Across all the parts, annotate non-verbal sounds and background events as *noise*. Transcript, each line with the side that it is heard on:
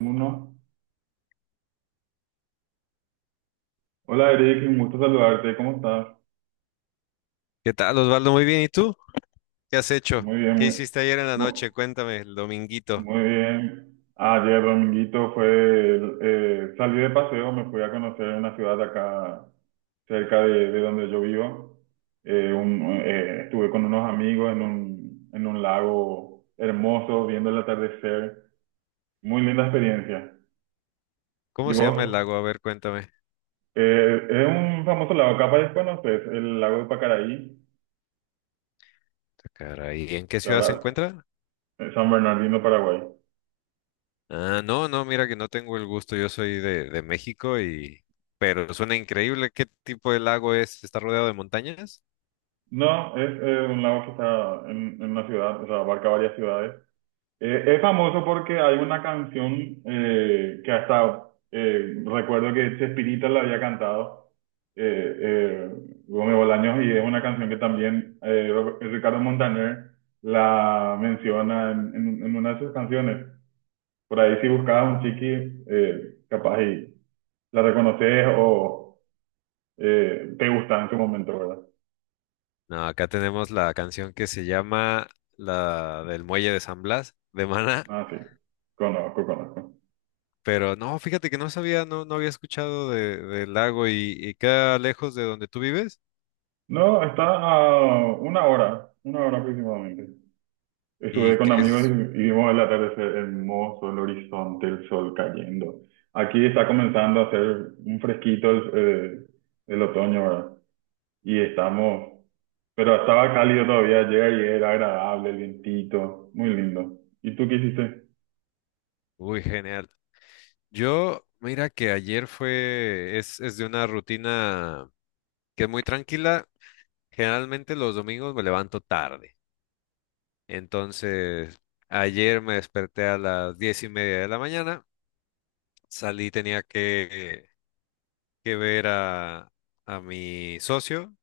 right: Uno. Hola Eric, un gusto saludarte, ¿cómo estás?
left: ¿Qué tal, Osvaldo? Muy bien. ¿Y tú? ¿Qué has hecho?
right: Muy bien,
left: ¿Qué hiciste ayer en la noche?
right: mu-
left: Cuéntame, el dominguito.
right: muy bien. Ayer dominguito fue, salí de paseo, me fui a conocer una ciudad acá cerca de donde yo vivo. Estuve con unos amigos en un lago hermoso, viendo el atardecer. Muy linda experiencia. ¿Y
left: ¿Cómo se llama el
right: vos?
left: lago? A ver, cuéntame.
right: Es un famoso lago, capaz conoces, el lago de Pacaraí,
left: Ah, caray, ¿en qué
right: que
left: ciudad se
right: ahora
left: encuentra?
right: es San Bernardino, Paraguay.
left: Ah, no, no, mira que no tengo el gusto. Yo soy de México. Y... Pero suena increíble. ¿Qué tipo de lago es? ¿Está rodeado de montañas?
right: No, es un lago que está en una ciudad, o sea, abarca varias ciudades. Es famoso porque hay una canción que hasta recuerdo que Chespirita la había cantado, eh, eh, Gómez Bolaños, y es una canción que también Ricardo Montaner la menciona en una de sus canciones. Por ahí si buscabas un chiqui, capaz y la reconoces o te gusta en su momento, ¿verdad?
left: No, acá tenemos la canción que se llama la del Muelle de San Blas, de Maná.
right: Ah, sí, conozco, conozco.
left: Pero no, fíjate que no sabía, no, no había escuchado del lago y queda lejos de donde tú vives.
right: No, está a una hora aproximadamente. Estuve
left: ¿Y
right: con
left: qué
right: amigos
left: es?
right: y vimos el atardecer hermoso, el horizonte, el sol cayendo. Aquí está comenzando a hacer un fresquito el otoño, ¿verdad? Y estamos, pero estaba cálido todavía ayer y era agradable, el vientito, muy lindo. ¿Y tú qué hiciste?
left: Uy, genial. Yo, mira que ayer es de una rutina que es muy tranquila. Generalmente los domingos me levanto tarde. Entonces, ayer me desperté a las 10:30 de la mañana. Salí, tenía que ver a mi socio,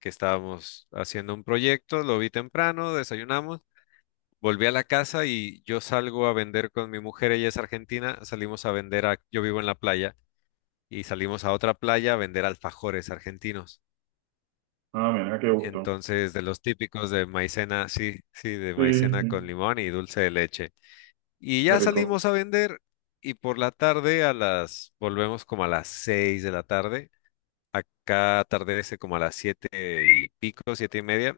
left: que estábamos haciendo un proyecto. Lo vi temprano, desayunamos. Volví a la casa y yo salgo a vender con mi mujer, ella es argentina, salimos a vender a, yo vivo en la playa y salimos a otra playa a vender alfajores argentinos.
right: Ah, mira, qué gusto.
left: Entonces, de los típicos de maicena, sí, sí, de
right: Sí,
left: maicena con
right: sí,
left: limón y dulce de leche. Y
right: qué
left: ya
right: rico.
left: salimos a vender y por la tarde a las, volvemos como a las 6 de la tarde. Acá atardece como a las 7 y pico, 7 y media.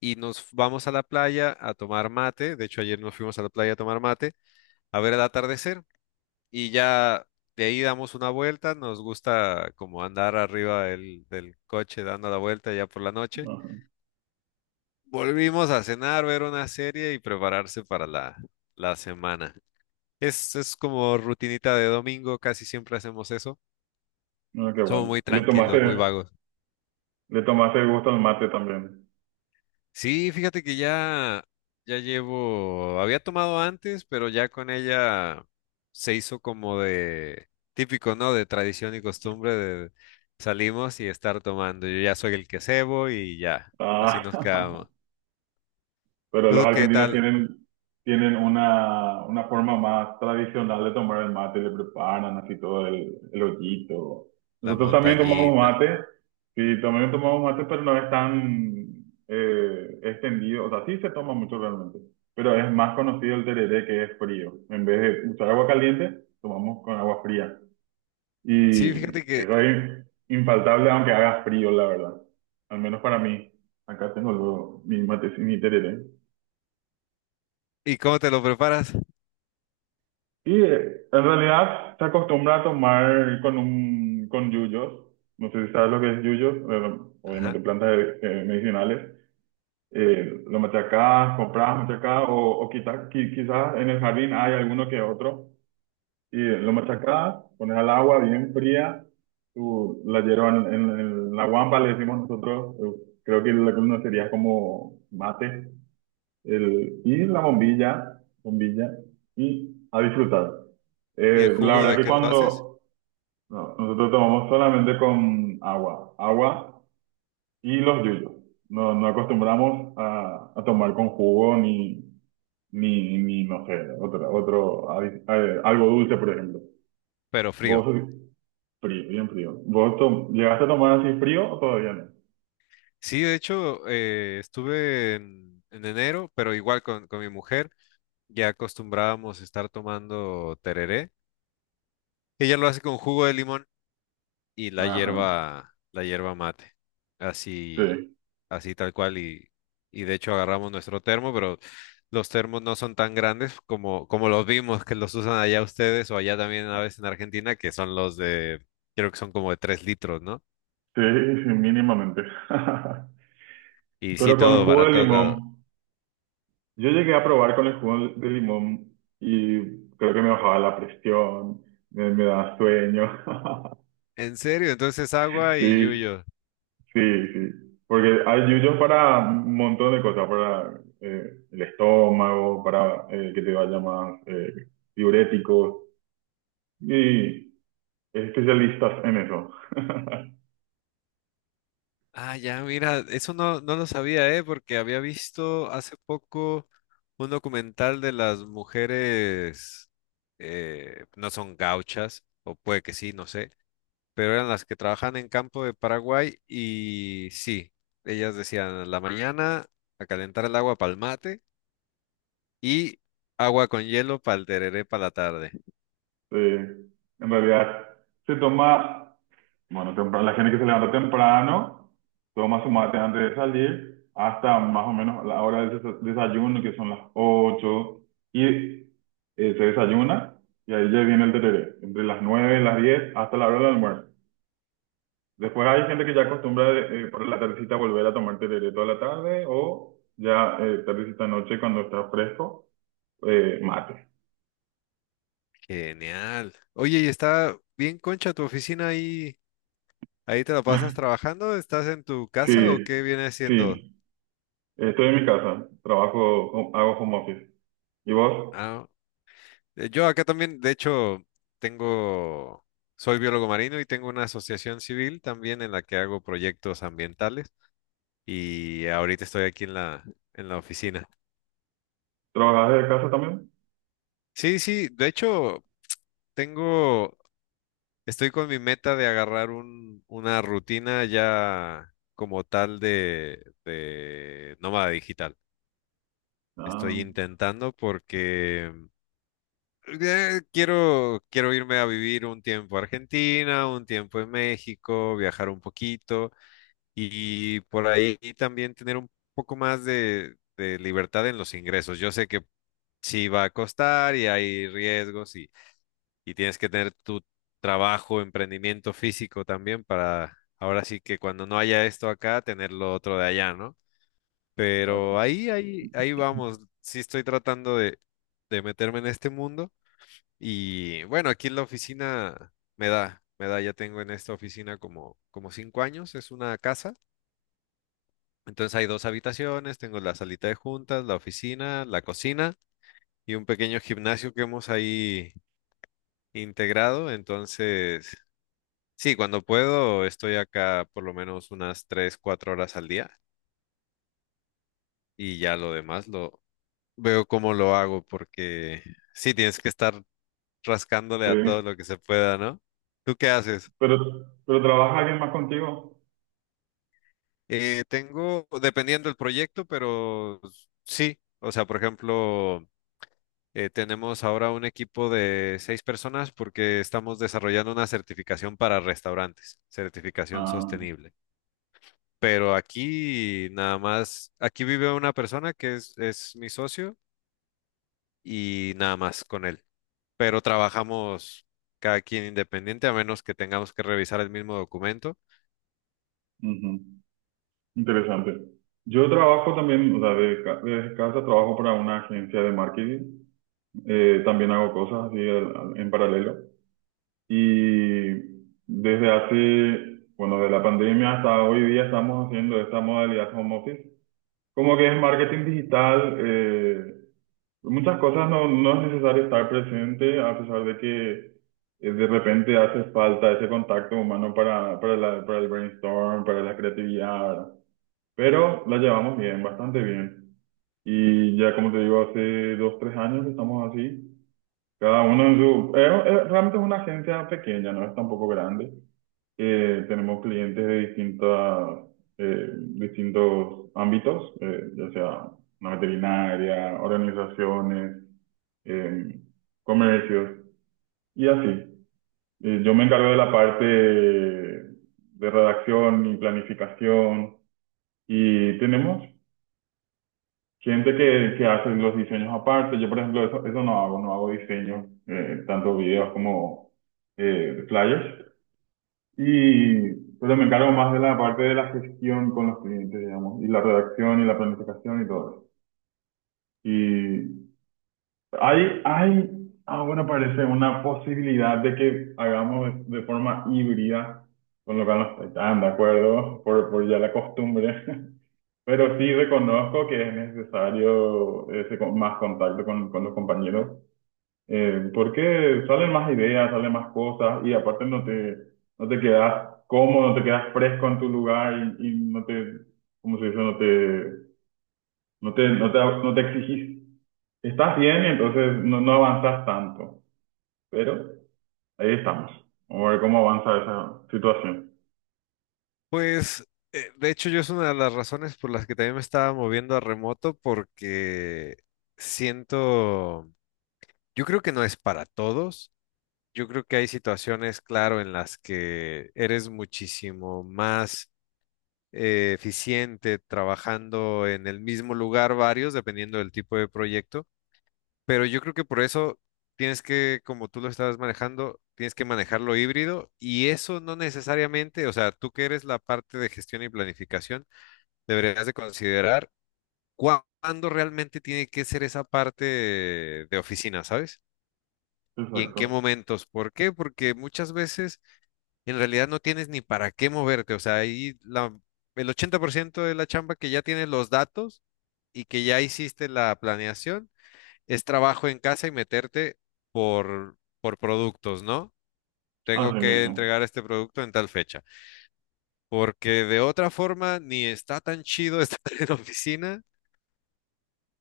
left: Y nos vamos a la playa a tomar mate. De hecho, ayer nos fuimos a la playa a tomar mate, a ver el atardecer. Y ya de ahí damos una vuelta, nos gusta como andar arriba del coche dando la vuelta ya por la noche.
right: Ajá.
left: Volvimos a cenar, ver una serie y prepararse para la semana. Es como rutinita de domingo, casi siempre hacemos eso.
right: Ah, qué
left: Somos
right: bueno.
left: muy
right: ¿Le tomaste,
left: tranquilos, muy vagos.
right: le tomaste el gusto al mate también?
left: Sí, fíjate que ya llevo, había tomado antes, pero ya con ella se hizo como de típico, ¿no? De tradición y costumbre de salimos y estar tomando. Yo ya soy el que cebo y ya, así
right: Ah.
left: nos
right: *laughs*
left: quedamos.
right: Pero los
left: ¿Tú qué
right: argentinos
left: tal?
right: tienen una forma más tradicional de tomar el mate, le preparan así todo el ollito.
left: La
right: Nosotros también tomamos
left: montañita.
right: mate, sí, también tomamos mate, pero no es tan extendido, o sea, sí se toma mucho realmente, pero es más conocido el tereré, que es frío. En vez de usar agua caliente, tomamos con agua fría.
left: Sí,
right: Y
left: fíjate que,
right: eso es infaltable aunque haga frío, la verdad. Al menos para mí. Acá tengo mi mate, mi tereré.
left: ¿y cómo te lo preparas?
right: Y en realidad se acostumbra a tomar con un con yuyos. No sé si sabes lo que es yuyos,
left: Ajá.
right: obviamente plantas medicinales. Lo machacás, comprás, machacás o quizás en el jardín hay alguno que otro. Y lo machacás, pones al agua bien fría, tú la hierba en la guampa, le decimos nosotros, creo que la columna sería como mate, el, y la bombilla, bombilla, y a disfrutar.
left: ¿Y el
right: La
left: jugo
right: verdad
left: de
right: que
left: qué lo haces?
right: cuando no, nosotros tomamos solamente con agua, agua y los yuyos. No, no acostumbramos a tomar con jugo ni, ni no sé, algo dulce, por ejemplo.
left: Pero
right: Vos,
left: frío.
right: frío, bien frío. ¿ Llegaste a tomar así frío o todavía no?
left: Sí, de hecho, estuve en enero, pero igual con mi mujer ya acostumbrábamos estar tomando tereré. Ella lo hace con jugo de limón y
right: Ajá,
left: la hierba mate. Así,
right: sí,
left: así tal cual. Y de hecho agarramos nuestro termo, pero los termos no son tan grandes como los vimos que los usan allá ustedes o allá también a veces en Argentina, que son los de, creo que son como de 3 litros, ¿no?
right: sí, sí, mínimamente. *laughs*
left: Y sí,
right: Pero con
left: todo
right: jugo
left: para
right: de
left: todos
right: limón.
left: lados.
right: Yo llegué a probar con el jugo de limón y creo que me bajaba la presión, me daba sueño. *laughs*
left: En serio, entonces agua y
right: Sí,
left: yuyo.
right: sí, sí. Porque hay yuyos para un montón de cosas, para el estómago, para que te vaya más diuréticos. Y es especialistas en eso.
left: Ah, ya, mira, eso no, no lo sabía, ¿eh? Porque había visto hace poco un documental de las mujeres, no son gauchas, o puede que sí, no sé, pero eran las que trabajan en campo de Paraguay y sí, ellas decían, "A la mañana a calentar el agua para el mate y agua con hielo para el tereré para la tarde."
right: Sí. En realidad se toma. Bueno, temprano, la gente que se levanta temprano toma su mate antes de salir, hasta
left: Mm,
right: más o menos la hora del desayuno, que son las 8 y se desayuna, y ahí ya viene el tereré, entre las 9 y las 10, hasta la hora del almuerzo. Después hay gente que ya acostumbra, por la tardecita, volver a tomar tereré toda la tarde, o ya tardecita noche cuando está fresco, mate.
left: Genial. Oye, y está bien concha tu oficina ahí. ¿Ahí te lo pasas
right: *laughs*
left: trabajando? ¿Estás en tu
right: Sí,
left: casa o qué viene siendo?
right: sí, estoy en mi casa, trabajo, hago home office. ¿Y vos?
left: Ah, yo acá también, de hecho, tengo, soy biólogo marino y tengo una asociación civil también en la que hago proyectos ambientales y ahorita estoy aquí en la oficina.
right: ¿Trabajas desde casa también?
left: Sí, sí, de hecho, tengo, estoy con mi meta de agarrar una rutina ya como tal de nómada digital.
right: Ah,
left: Estoy intentando porque quiero, quiero irme a vivir un tiempo a Argentina, un tiempo en México, viajar un poquito y por ahí también tener un poco más de libertad en los ingresos. Yo sé que sí va a costar y hay riesgos y tienes que tener tu trabajo, emprendimiento físico también para ahora sí que cuando no haya esto acá, tener lo otro de allá, ¿no? Pero
right: claro,
left: ahí, ahí, ahí vamos. Sí estoy tratando de meterme en este mundo. Y bueno, aquí en la oficina me da, ya tengo en esta oficina como 5 años, es una casa. Entonces hay 2 habitaciones, tengo la salita de juntas, la oficina, la cocina y un pequeño gimnasio que hemos ahí integrado. Entonces, sí, cuando puedo estoy acá por lo menos unas 3, 4 horas al día y ya lo demás lo veo cómo lo hago porque sí, tienes que estar rascándole a todo
right: sí.
left: lo que se pueda, ¿no? ¿Tú qué haces?
right: Pero, pero ¿trabaja alguien más contigo?
left: Tengo, dependiendo del proyecto, pero sí, o sea, por ejemplo, tenemos ahora un equipo de 6 personas porque estamos desarrollando una certificación para restaurantes, certificación
right: Ah,
left: sostenible. Pero aquí nada más, aquí vive una persona que es mi socio y nada más con él. Pero trabajamos cada quien independiente, a menos que tengamos que revisar el mismo documento.
right: ujú, interesante. Yo trabajo también, o sea, desde casa trabajo para una agencia de marketing. También hago cosas así en paralelo. Y desde hace, bueno, de la pandemia hasta hoy día, estamos haciendo esta modalidad home office. Como que es marketing digital. Muchas cosas, no es necesario estar presente, a pesar de que de repente hace falta ese contacto humano para el brainstorm, para la creatividad, ¿verdad? Pero la llevamos bien, bastante bien. Y ya, como te digo, hace 2, 3 años que estamos así, cada uno en su... realmente es una agencia pequeña, no es tampoco grande. Tenemos clientes de distintos ámbitos, ya sea una veterinaria, organizaciones, eh, comercios y así. Yo me encargo de la parte de redacción y planificación, y tenemos gente que hace los diseños aparte. Yo, por ejemplo, eso no hago, no hago diseño, tanto videos como flyers. Y pues me encargo más de la parte de la gestión con los clientes, digamos, y la redacción y la planificación y todo eso. Y Hay, hay, ahora parece una posibilidad de que hagamos de forma híbrida, con lo que no estoy tan de acuerdo por ya la costumbre, *laughs* pero sí reconozco que es necesario ese más contacto con los compañeros, porque salen más ideas, salen más cosas, y aparte no te quedas cómodo, no te quedas fresco en tu lugar, y no te, ¿cómo se dice? No te exigís. Estás bien y entonces no avanzas tanto. Pero ahí estamos. Vamos a ver cómo avanza esa situación.
left: Pues, de hecho, yo es una de las razones por las que también me estaba moviendo a remoto, porque siento, yo creo que no es para todos. Yo creo que hay situaciones, claro, en las que eres muchísimo más eficiente trabajando en el mismo lugar varios, dependiendo del tipo de proyecto. Pero yo creo que por eso tienes que, como tú lo estabas manejando, tienes que manejarlo híbrido y eso no necesariamente, o sea, tú que eres la parte de gestión y planificación deberías de considerar cuándo realmente tiene que ser esa parte de oficina, ¿sabes? Y en
right: Exacto.
left: qué momentos. ¿Por qué? Porque muchas veces en realidad no tienes ni para qué moverte. O sea, ahí la, el 80% de la chamba que ya tienes los datos y que ya hiciste la planeación es trabajo en casa y meterte por productos, ¿no? Tengo
right: Así
left: que
right: mismo.
left: entregar este producto en tal fecha, porque de otra forma ni está tan chido *laughs* estar en oficina.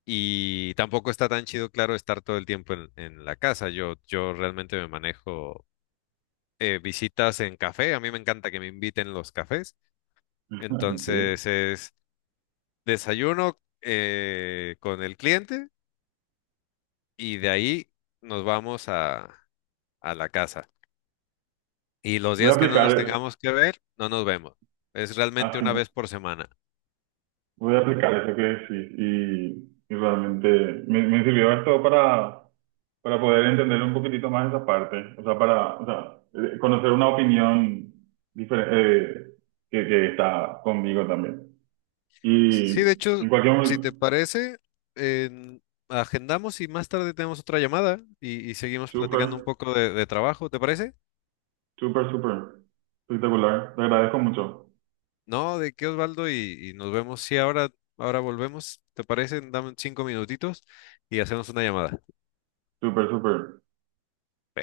left: Y tampoco está tan chido, claro, estar todo el tiempo en la casa. Yo realmente me manejo visitas en café. A mí me encanta que me inviten los cafés.
right: Así sí.
left: Entonces es desayuno con el cliente y de ahí nos vamos a la casa. Y los
right: Voy a
left: días que no nos
right: aplicar,
left: tengamos que ver, no nos vemos. Es realmente una
right: así,
left: vez por semana.
right: Voy a aplicar eso que decís, y realmente me sirvió esto para poder entender un poquitito más esa parte. O sea, o sea, conocer una opinión diferente, que está conmigo también.
left: Sí, de
right: Y en
left: hecho,
right: cualquier
left: si te
right: momento,
left: parece, en- agendamos y más tarde tenemos otra llamada y seguimos platicando un
right: súper,
left: poco de trabajo, ¿te parece?
right: súper, súper espectacular. Te agradezco mucho.
left: No, de qué, Osvaldo, y nos vemos. Sí, ahora volvemos, ¿te parece? Dame 5 minutitos y hacemos una llamada.
right: Súper, súper.